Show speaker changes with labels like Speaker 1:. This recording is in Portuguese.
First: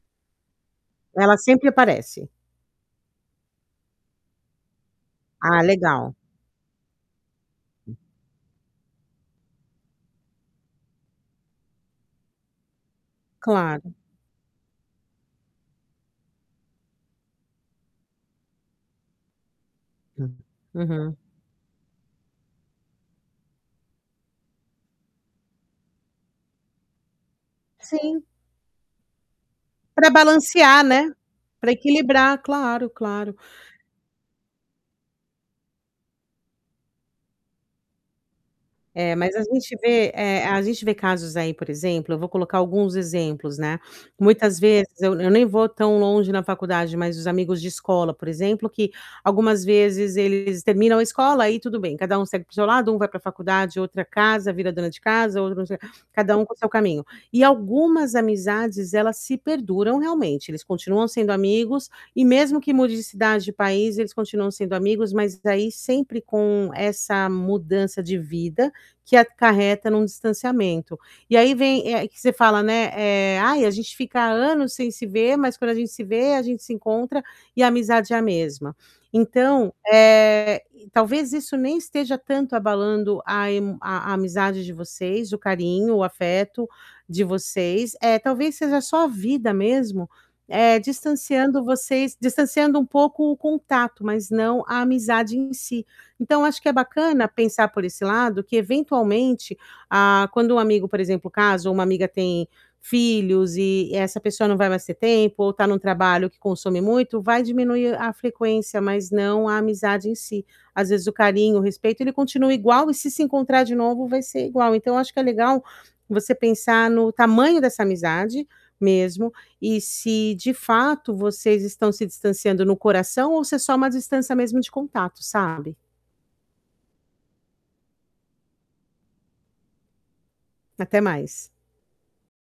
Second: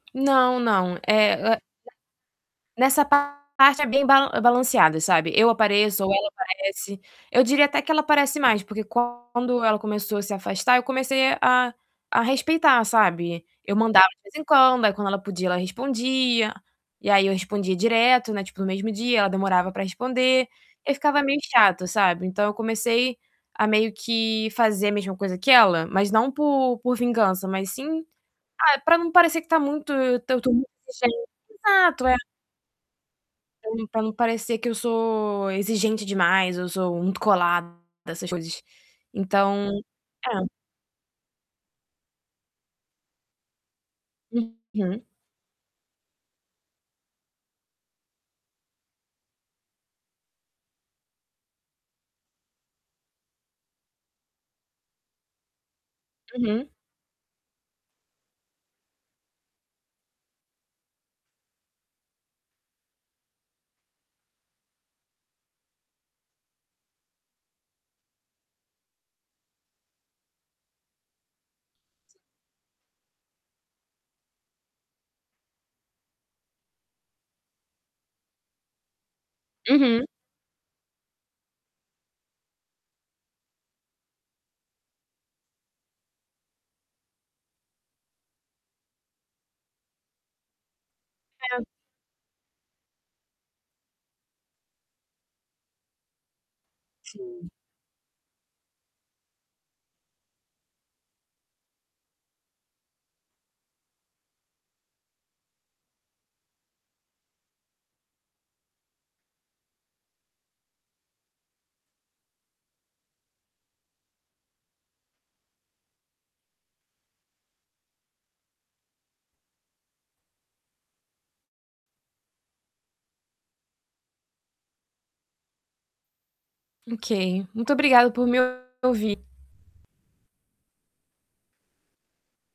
Speaker 1: Não, não.
Speaker 2: Ela
Speaker 1: É, é
Speaker 2: sempre aparece.
Speaker 1: Nessa parte é bem bal balanceado, sabe, eu
Speaker 2: Ah,
Speaker 1: apareço ou
Speaker 2: legal.
Speaker 1: ela aparece. Eu diria até que ela aparece mais, porque quando ela começou a se afastar, eu comecei a a a respeitar, sabe. Eu
Speaker 2: Claro.
Speaker 1: mandava de vez em quando, aí quando ela podia, ela respondia, e aí eu respondia direto, né, tipo, no mesmo dia, ela demorava pra
Speaker 2: Uhum.
Speaker 1: responder, aí
Speaker 2: Uhum.
Speaker 1: ficava meio chato, sabe. Então, eu comecei a meio que fazer a mesma coisa que ela, mas não por por vingança, mas sim
Speaker 2: Sim.
Speaker 1: ah, pra não parecer que tá muito
Speaker 2: Pra
Speaker 1: que eu tô muito
Speaker 2: balancear,
Speaker 1: exigen
Speaker 2: né, pra
Speaker 1: exato, é.
Speaker 2: equilibrar claro, claro.
Speaker 1: Ou então pra não parecer que eu sou exigente demais ou sou muito colada, essas coisas
Speaker 2: É, mas a
Speaker 1: Então,
Speaker 2: gente vê, eh,
Speaker 1: é.
Speaker 2: a gente vê casos aí, por exemplo, eu vou colocar alguns exemplos, né, muitas vezes,
Speaker 1: Uhum.
Speaker 2: eu eu nem vou tão longe na faculdade, mas os amigos de escola, por exemplo, que, algumas vezes, eles terminam a escola, aí tudo bem. Cada um segue para o seu lado, um vai pra faculdade, outra casa, vira dona de casa, outro não sei o cada um com o seu
Speaker 1: Uhum.
Speaker 2: caminho. E algumas amizades, elas se perduram, realmente, eles continuam sendo amigos e mesmo que mude de cidade, de país, eles continuam sendo amigos, mas daí sempre com essa mudança de vida que acarreta num distanciamento. E aí vem, eh, que você fala, né, eh: "Ai, a gente fica anos sem se ver, mas quando a gente se vê, a gente se encontra e a amizade é a mesma". Então,
Speaker 1: Uhum.
Speaker 2: eh, talvez isso nem esteja tanto abalando a emo a a amizade de vocês, o carinho, o afeto de vocês, eh, talvez seja só a vida mesmo, eh,
Speaker 1: É.
Speaker 2: distanciando vocês distanciando um pouco o contato, mas não a amizade em si. Então, eu acho que é bacana
Speaker 1: Sim.
Speaker 2: pensar por esse lado, que eventualmente, a quando um amigo, por exemplo, casa ou uma amiga tem filhos e essa pessoa não vai mais ter tempo ou tá num trabalho que consome muito, vai diminuir a frequência, mas não a amizade em si. Às vezes, o carinho, o respeito, ele continua igual e se se encontrar de novo, vai ser igual. Então, acho que é legal você pensar no tamanho dessa amizade mesmo e se, de fato, vocês estão se distanciando no coração ou se é só uma distância mesmo de contato, sabe.
Speaker 1: OK. Muito obrigada por me ouvir.
Speaker 2: Até mais.